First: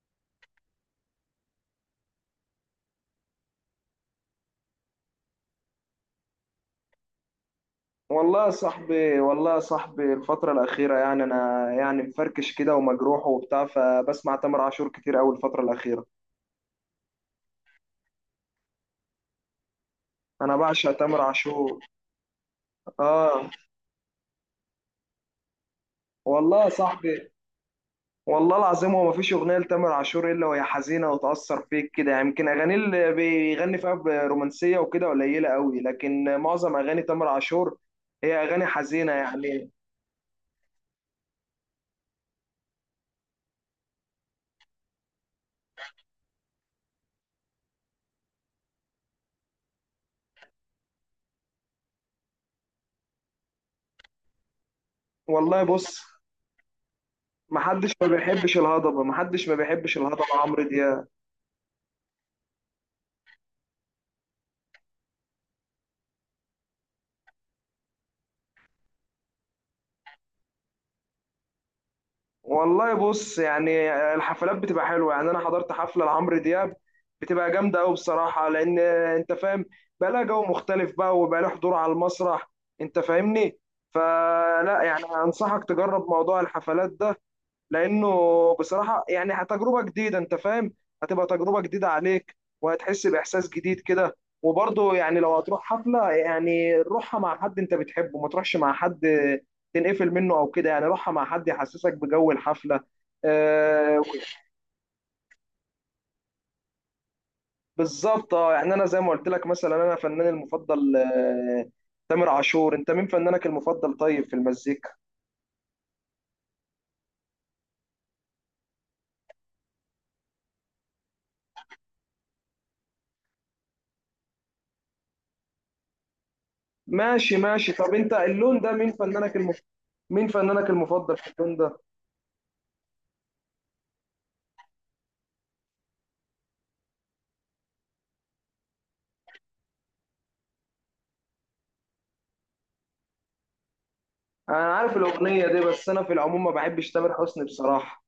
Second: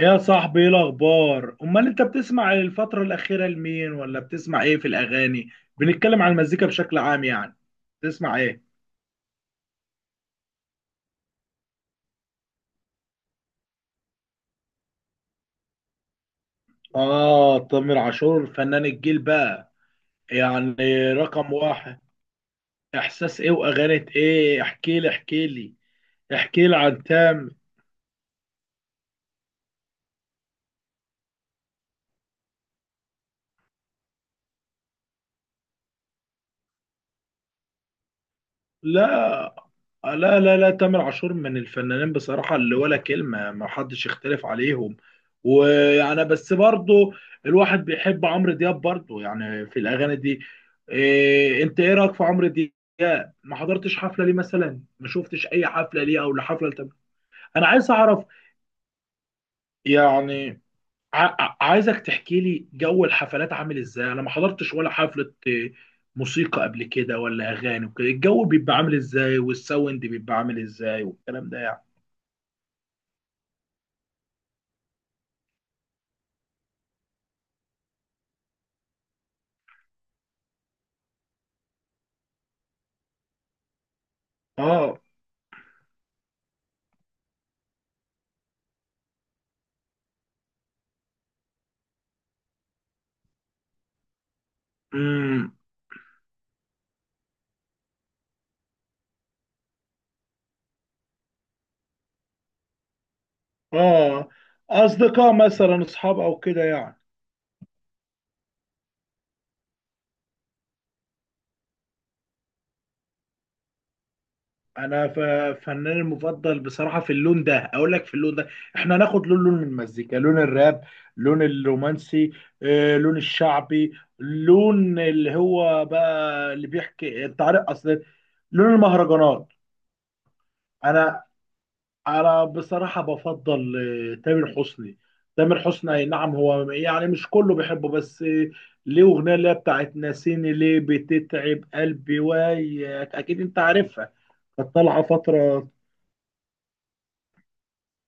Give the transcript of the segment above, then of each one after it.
يا صاحبي، ايه الاخبار؟ امال انت بتسمع الفتره الاخيره لمين، ولا بتسمع ايه في الاغاني؟ بنتكلم عن المزيكا بشكل عام يعني. بتسمع والله يا ايه؟ صاحبي والله يا صاحبي الفترة الأخيرة يعني أنا يعني مفركش كده ومجروح وبتاع، فبسمع تامر عاشور كتير أوي الفترة الأخيرة. اه، تامر عاشور فنان الجيل بقى، أنا بعشق يعني تامر رقم عاشور. واحد. احساس آه. ايه واغاني ايه، احكي لي احكي لي. والله احكي يا لي عن صاحبي، تامر. والله العظيم هو مفيش أغنية لتامر عاشور إلا وهي حزينة وتأثر فيك كده يعني. يمكن أغانيه اللي بيغني فيها برومانسية وكده قليلة أوي، لكن معظم أغاني تامر عاشور هي أغاني حزينة لا يعني. لا لا لا، تامر عاشور من الفنانين بصراحة اللي ولا كلمة، ما حدش يختلف عليهم. ويعني بس برضو الواحد بيحب عمرو دياب برضو يعني، في الأغاني دي. إيه انت، ايه رأيك في عمرو دياب؟ ما حضرتش حفلة ليه مثلا؟ ما شفتش والله اي بص، حفلة ليه، او لحفلة لتامر؟ انا عايز محدش ما اعرف. بيحبش الهضبة، محدش ما بيحبش الهضبة يعني عمرو دياب. عايزك تحكي لي جو الحفلات عامل ازاي. انا ما حضرتش ولا حفلة، موسيقى قبل كده ولا اغاني وكده. الجو بيبقى عامل ازاي، والساوند بيبقى عامل ازاي، والكلام ده يعني؟ والله بص، يعني الحفلات بتبقى حلوه، يعني انا حضرت حفله لعمرو دياب، بتبقى جامده قوي بصراحه، لان انت فاهم، بقى لها جو مختلف بقى وبقى لها حضور على المسرح، انت فاهمني. فلا اه. يعني انصحك تجرب موضوع الحفلات ده، لانه بصراحه يعني تجربه جديده، انت فاهم، هتبقى تجربه جديده عليك وهتحس باحساس جديد كده. وبرضه يعني لو امم. هتروح حفله يعني روحها مع حد انت بتحبه، ما تروحش مع حد تنقفل منه او كده، يعني روحها مع حد يحسسك بجو الحفله. آه. اه. اصدقاء مثلا، اصحاب او كده يعني؟ بالظبط، يعني انا زي ما قلت لك مثلا انا فناني المفضل تامر عاشور. انت مين فنانك المفضل طيب في المزيكا؟ انا فناني المفضل بصراحة في اللون ده، اقول لك في اللون ده. احنا هناخد لون لون من المزيكا. لون الراب. لون الرومانسي. لون الشعبي. لون اللي هو بقى، اللي بيحكي، ماشي انت عارف ماشي، طب اصل. انت اللون ده لون المهرجانات. مين فنانك المفضل انا في اللون ده؟ انا بصراحه بفضل، تامر حسني. تامر حسني اي نعم، هو يعني مش كله بيحبه بس، ليه اغنيه اللي هي بتاعت ناسيني ليه، بتتعب قلبي وياك، اكيد انت عارفها، انا كانت عارف طالعه الاغنيه دي، فتره. بس انا في العموم ما بحبش تامر حسني بصراحه.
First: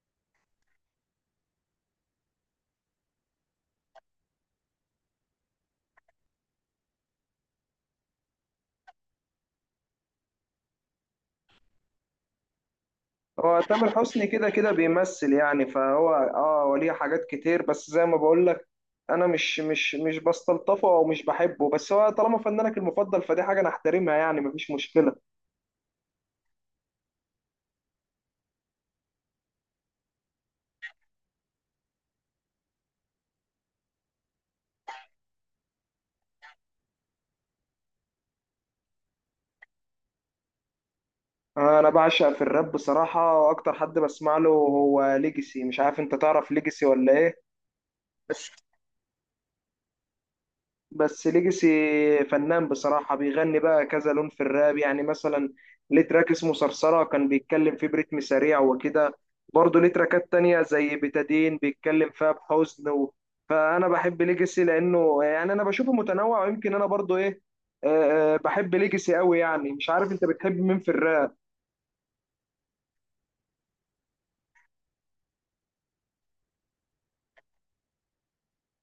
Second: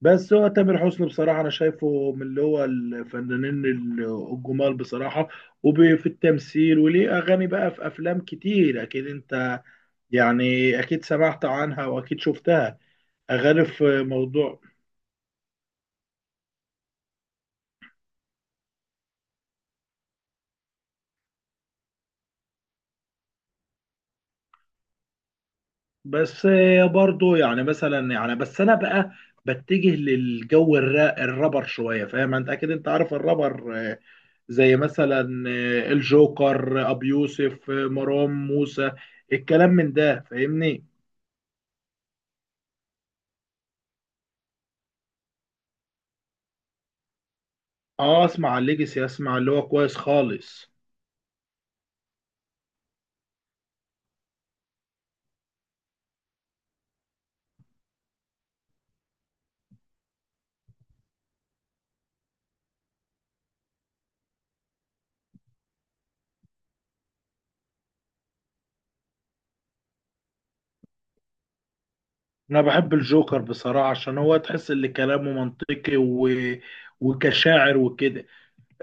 بس هو تامر حسني بصراحه انا شايفه من اللي هو الفنانين الجمال بصراحه، وفي التمثيل، وليه اغاني بقى في افلام كتير، اكيد انت يعني اكيد سمعت عنها واكيد شفتها، هو اغاني تامر في حسني كده موضوع. كده بيمثل يعني، فهو وليه حاجات كتير، بس زي ما بقول لك انا مش بستلطفه او مش بحبه، بس هو طالما فنانك المفضل فدي حاجه انا احترمها، يعني مفيش مشكله. بس برضو يعني مثلا يعني بس انا بقى بتجه للجو الرابر شويه، فاهم. انت اكيد انت عارف الرابر، زي مثلا الجوكر، ابو يوسف، مروان موسى، الكلام من ده، فاهمني. انا بعشق في الراب بصراحه، واكتر حد بسمع له هو ليجسي، مش عارف انت تعرف ليجسي ولا ايه. اه، اسمع الليجسي، اسمع اللي هو كويس خالص. بس ليجاسي فنان بصراحة، بيغني بقى كذا لون في الراب، يعني مثلا ليه تراك اسمه صرصرة كان بيتكلم فيه بريتم سريع وكده. برضه ليه تراكات تانية زي بتادين بيتكلم فيها بحزن و... فأنا بحب ليجاسي لأنه يعني أنا بشوفه متنوع، ويمكن أنا برضه إيه، بحب ليجاسي قوي. يعني مش عارف أنت بتحب مين في الراب؟ انا بحب الجوكر بصراحه، عشان هو تحس ان كلامه منطقي، وكشاعر وكده.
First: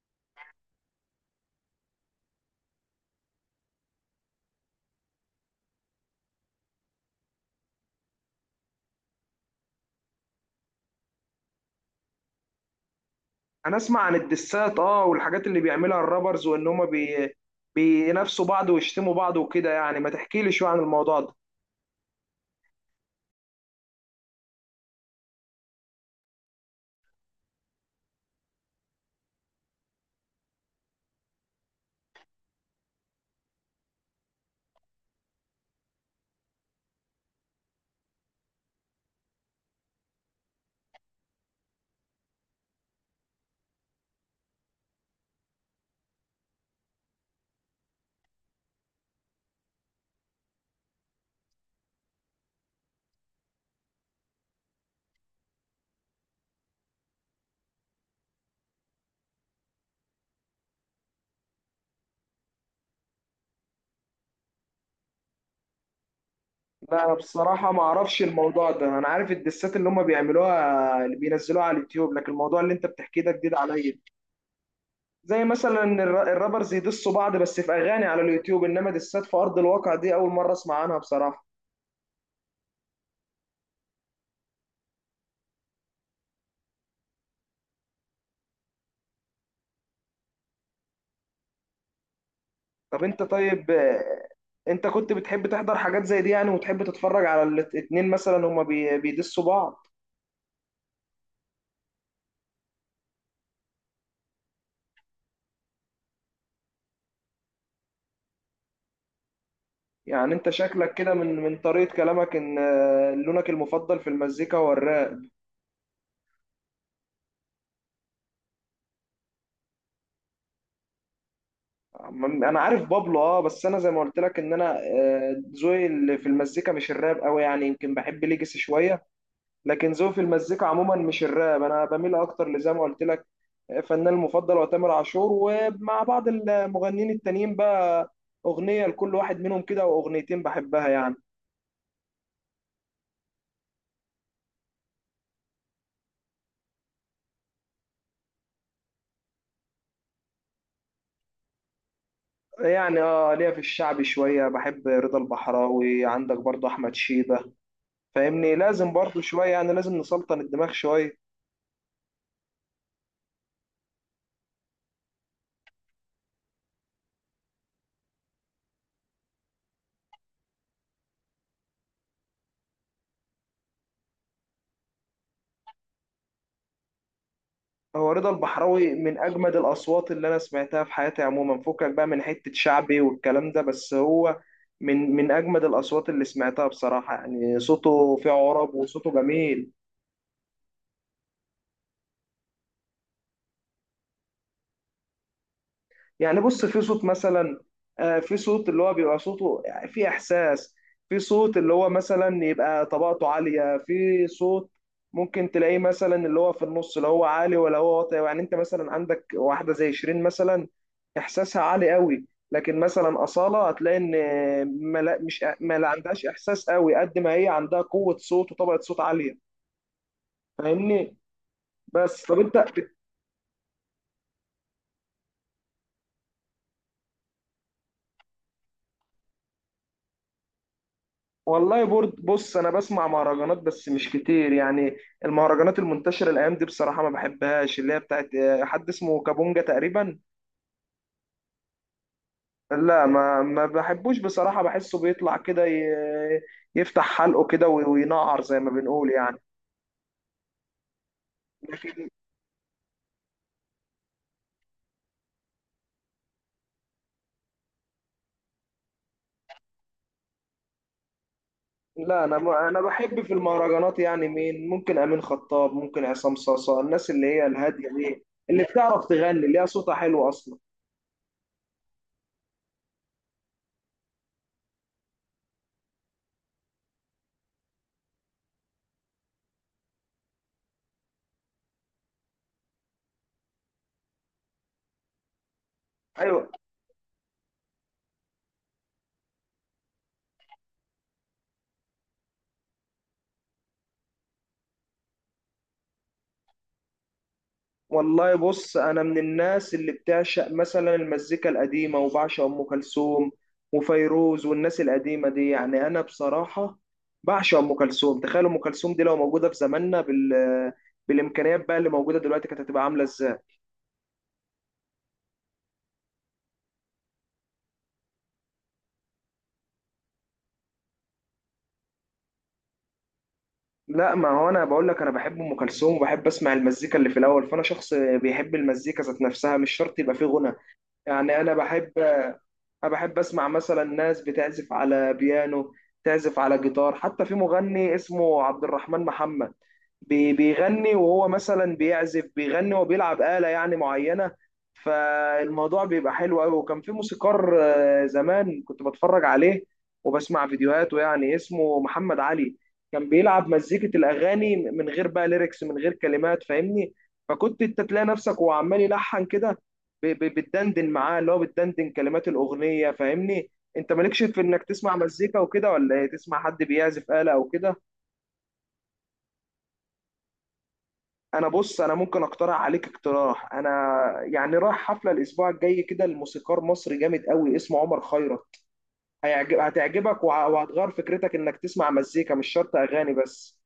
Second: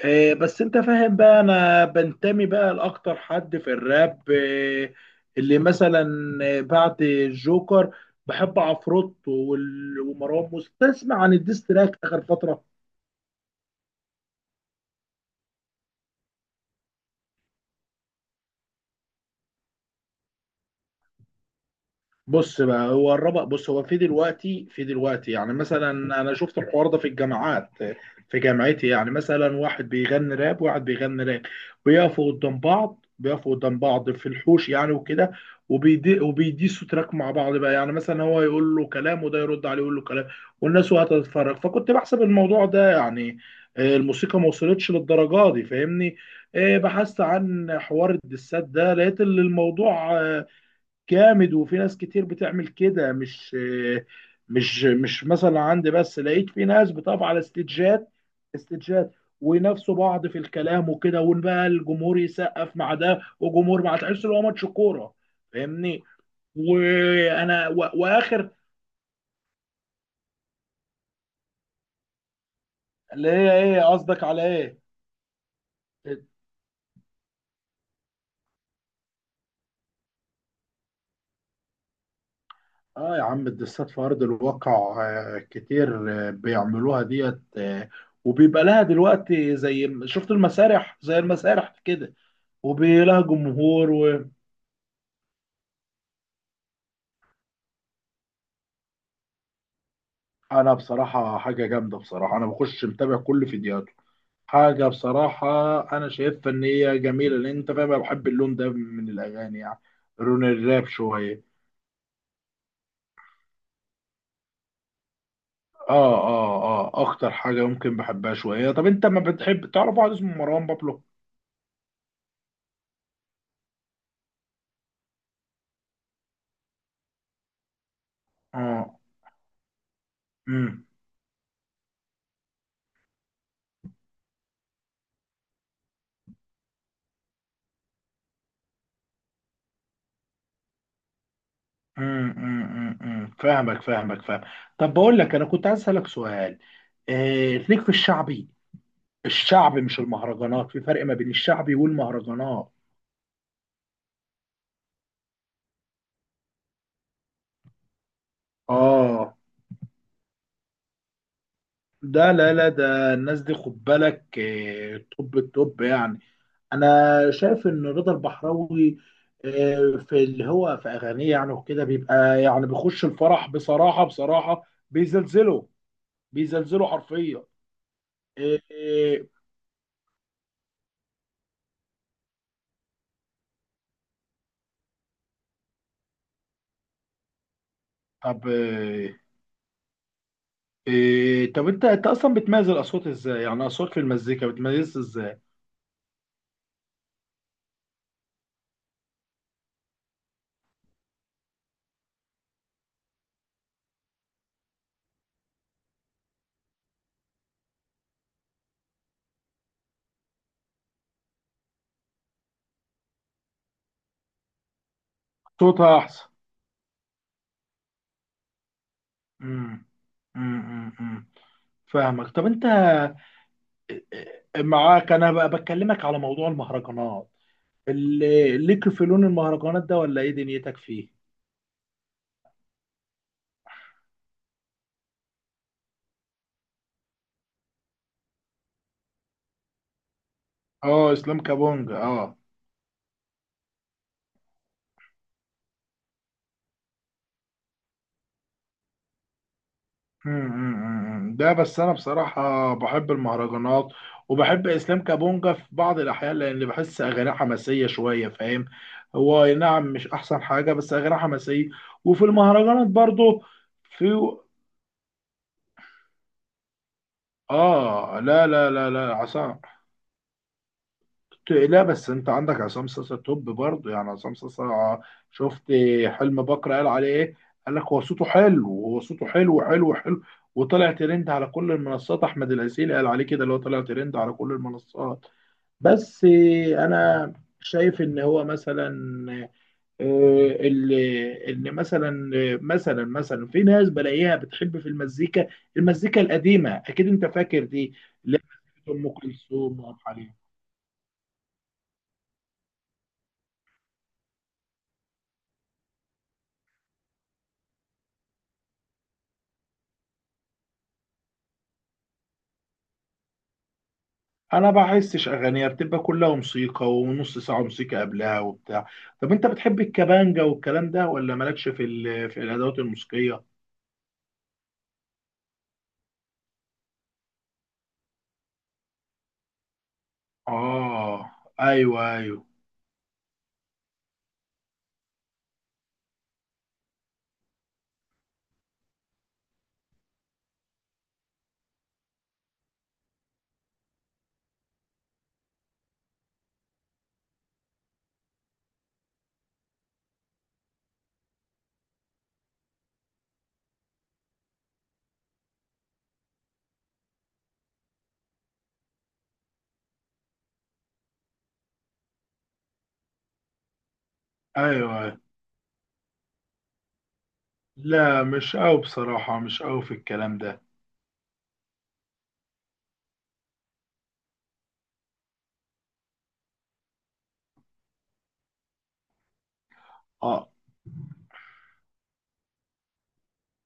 بس انت فاهم بقى، انا بنتمي بقى لاكتر حد في الراب، اللي مثلا بعد الجوكر، بحب عفروت ومروان موسى. تسمع عن الديستراك اخر فتره؟ أنا أسمع عن الدسات والحاجات اللي بيعملها الرابرز، وإن هما بينافسوا بعض ويشتموا بعض وكده، يعني ما تحكيلي شوية عن الموضوع ده. بص بقى، هو الربق، بص، هو في دلوقتي يعني مثلا. انا شفت الحوار ده في الجامعات، في جامعتي، يعني مثلا واحد بيغني راب وواحد بيغني راب، بيقفوا قدام بعض في الحوش يعني وكده. وبيديسوا تراك مع بعض بقى، يعني مثلا هو يقول له كلام وده يرد عليه يقول له كلام، والناس وقت تتفرج. فكنت بحسب الموضوع ده يعني، الموسيقى ما وصلتش للدرجه دي، فاهمني. بحثت عن حوار الدسات ده، لقيت ان الموضوع، جامد، وفي ناس كتير بتعمل كده. مش مش مش مثلا عندي، بس لقيت في ناس بتقف على استجات، استجات وينافسوا بعض في الكلام وكده، وبقى الجمهور يسقف مع ده وجمهور مع، تحس ان هو ماتش كوره، فاهمني. لا انا وانا، بصراحه ما اعرفش واخر. الموضوع ده، انا عارف الدسات اللي هم بيعملوها اللي بينزلوها على اليوتيوب، لكن الموضوع اللي انت بتحكيه اللي ده هي جديد ايه عليا. قصدك، على ايه؟ زي مثلا الرابرز يدسوا بعض بس في اغاني على اليوتيوب، انما دسات في ارض الواقع دي اول مره اسمع عنها بصراحه. اه يا عم، الدسات في ارض الواقع، كتير، بيعملوها ديت، وبيبقى لها دلوقتي. زي شفت المسارح، زي المسارح كده، طب انت وبيلاقي طيب، جمهور. انت كنت بتحب تحضر حاجات زي دي يعني، وتحب تتفرج على الاتنين مثلا هم بيدسوا بعض؟ وانا بصراحه، حاجه جامده بصراحه، انا بخش متابع كل فيديوهاته. حاجه بصراحه انا شايفها ان هي جميله، لان انت فاهم انا بحب اللون ده من الاغاني يعني. يعني لون انت الراب شكلك كده من شويه. من طريقه كلامك ان لونك المفضل في المزيكا هو الراب. اه اه اه، اكتر حاجه ممكن بحبها شويه. طب انت ما بتحب تعرف واحد اسمه مروان بابلو؟ انا عارف بابلو بس انا زي ما قلت لك ان انا ذوقي اللي في المزيكا مش الراب قوي، يعني يمكن بحب ليجاسي اه. شويه. لكن ذوقي في المزيكا امم عموما مش الراب، انا بميل اكتر لزي ما قلت لك، فنان المفضل هو تامر عاشور، ومع بعض المغنيين التانيين بقى اغنيه لكل واحد منهم كده واغنيتين بحبها يعني. امم، فاهمك فاهمك فاهم. طب بقول لك، انا كنت عايز اسالك سؤال. ليك في الشعبي؟ الشعب مش المهرجانات، في فرق ما بين الشعبي والمهرجانات. يعني ليا في الشعبي شويه، بحب رضا البحراوي، عندك برضو احمد شيبه. فاهمني لازم برضو اه، شويه، يعني لازم نسلطن الدماغ شويه. ده لا لا، ده الناس دي خد بالك، توب التوب يعني. انا شايف ان رضا البحراوي، في اللي هو في اغانيه يعني وكده، بيبقى يعني بيخش الفرح بصراحه، بصراحه بيزلزله، بيزلزله حرفيا. هو رضا آه، البحراوي من آه، اجمد الاصوات اللي انا سمعتها في حياتي عموما، فكك بقى من حته شعبي والكلام ده، بس هو من اجمد الاصوات اللي سمعتها بصراحه، يعني صوته فيه طب عرب وصوته جميل. طب انت اصلا بتميز الاصوات ازاي؟ يعني اصوات في المزيكا بتميز ازاي؟ يعني بص في صوت مثلا، في صوت اللي هو بيبقى صوته يعني في احساس، في صوت اللي هو مثلا يبقى طبقته عاليه، في صوت ممكن تلاقيه مثلا اللي هو في النص لا هو عالي ولا هو واطي. يعني انت مثلا عندك واحده زي شيرين مثلا، احساسها عالي قوي. لكن مثلا اصاله هتلاقي ان ما لا مش ما لا صوتها عندهاش احسن. احساس قوي قد ما هي عندها قوه صوت وطبقه صوت عاليه، امم فاهمني. أمم. بس فاهمك. طب طب انت، انت معاك، انا بقى بكلمك على موضوع المهرجانات، اللي ليك في لون المهرجانات ده، ولا ايه دنيتك فيه؟ والله برد بص انا بسمع مهرجانات بس مش كتير يعني. المهرجانات المنتشره الايام دي بصراحه ما بحبهاش، اللي هي بتاعت حد اسمه كابونجا تقريبا. اه، اسلام كابونج، اه. لا، ما بحبوش بصراحه، بحسه بيطلع كده يفتح حلقه كده وينقر زي ما بنقول يعني. أمم، أمم، أمم. ده بس انا بصراحه بحب المهرجانات، وبحب اسلام كابونجا في بعض الاحيان، لان بحس اغانيه حماسيه شويه، فاهم. هو أي نعم مش احسن حاجه، بس اغانيه حماسيه. وفي لا انا انا المهرجانات بحب في برضو، المهرجانات في. يعني مين، ممكن امين خطاب، ممكن عصام صاصا، الناس اللي هي الهاديه اه دي لا اللي لا لا بتعرف لا، تغني اللي عصام. هي صوتها حلو اصلا. لا، بس انت عندك عصام صاصا توب برضه، يعني عصام صاصا. شفت حلم بكر قال عليه ايه؟ قال لك هو صوته حلو، هو صوته حلو حلو حلو. وطلع ترند على كل المنصات. احمد العسيلي قال عليه كده، اللي هو طلع ترند على كل المنصات. بس ايوه. انا شايف ان هو مثلا، اللي ان مثلا، مثلا في ناس بلاقيها بتحب في المزيكا القديمه، اكيد انت فاكر دي، والله اللي هي بص، انا مزيكة ام من الناس كلثوم اللي وعبد الحليم. بتعشق مثلا المزيكا القديمه، وبعشق ام كلثوم وفيروز والناس القديمه دي يعني. انا بصراحه بعشق ام كلثوم، تخيل ام كلثوم دي لو موجوده في زماننا بالامكانيات بقى اللي موجوده دلوقتي، كانت هتبقى عامله ازاي. انا بحسش اغانيها، بتبقى كلها موسيقى، ونص ساعه موسيقى قبلها وبتاع. طب انت بتحب الكمانجا والكلام ده، ولا مالكش في في الادوات الموسيقيه؟ لا ما هو انا بقول لك انا بحب ام كلثوم وبحب اسمع المزيكا اللي في الاول، فانا شخص بيحب المزيكا ذات نفسها، مش شرط يبقى فيه غنى. اه. يعني انا بحب ايوه ايوه، انا بحب اسمع مثلا ناس بتعزف على بيانو، تعزف على جيتار. حتى في مغني اسمه عبد الرحمن محمد بيغني، وهو مثلا بيعزف بيغني وبيلعب آلة يعني معينة، فالموضوع بيبقى حلو قوي. وكان في موسيقار زمان كنت بتفرج عليه وبسمع فيديوهاته، يعني اسمه محمد علي، كان بيلعب مزيكة الأغاني من غير بقى ليركس، من غير كلمات، فاهمني. فكنت انت تلاقي نفسك وهو عمال يلحن كده بتدندن معاه، اللي هو بتدندن كلمات الاغنيه، فاهمني. انت مالكش في انك ايوه تسمع أيوة. مزيكا وكده ولا إيه؟ تسمع حد بيعزف آلة او كده. لا مش قوي بصراحه، مش قوي في الكلام ده. انا بص انا ممكن اقترح عليك اقتراح، انا يعني رايح حفله الاسبوع الجاي كده لموسيقار مصري جامد قوي اسمه عمر خيرت، هتعجبك اه. وهتغير فكرتك انك تسمع مزيكا مش شرط اغاني بس.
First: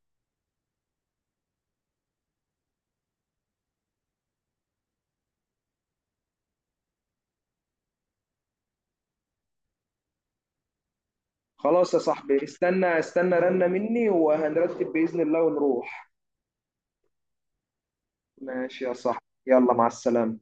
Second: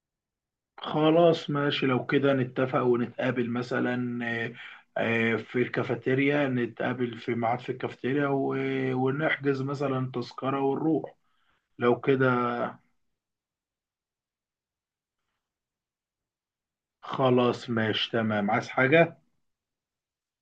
خلاص ماشي، لو كده نتفق ونتقابل مثلا، في الكافيتيريا. نتقابل في ميعاد في الكافيتيريا، ونحجز مثلا تذكره ونروح. خلاص يا لو كده صاحبي، استنى استنى رنة مني وهنرتب بإذن الله ونروح. خلاص، ماشي، تمام. عايز ماشي يا حاجه؟ صاحبي، يلا مع السلامة.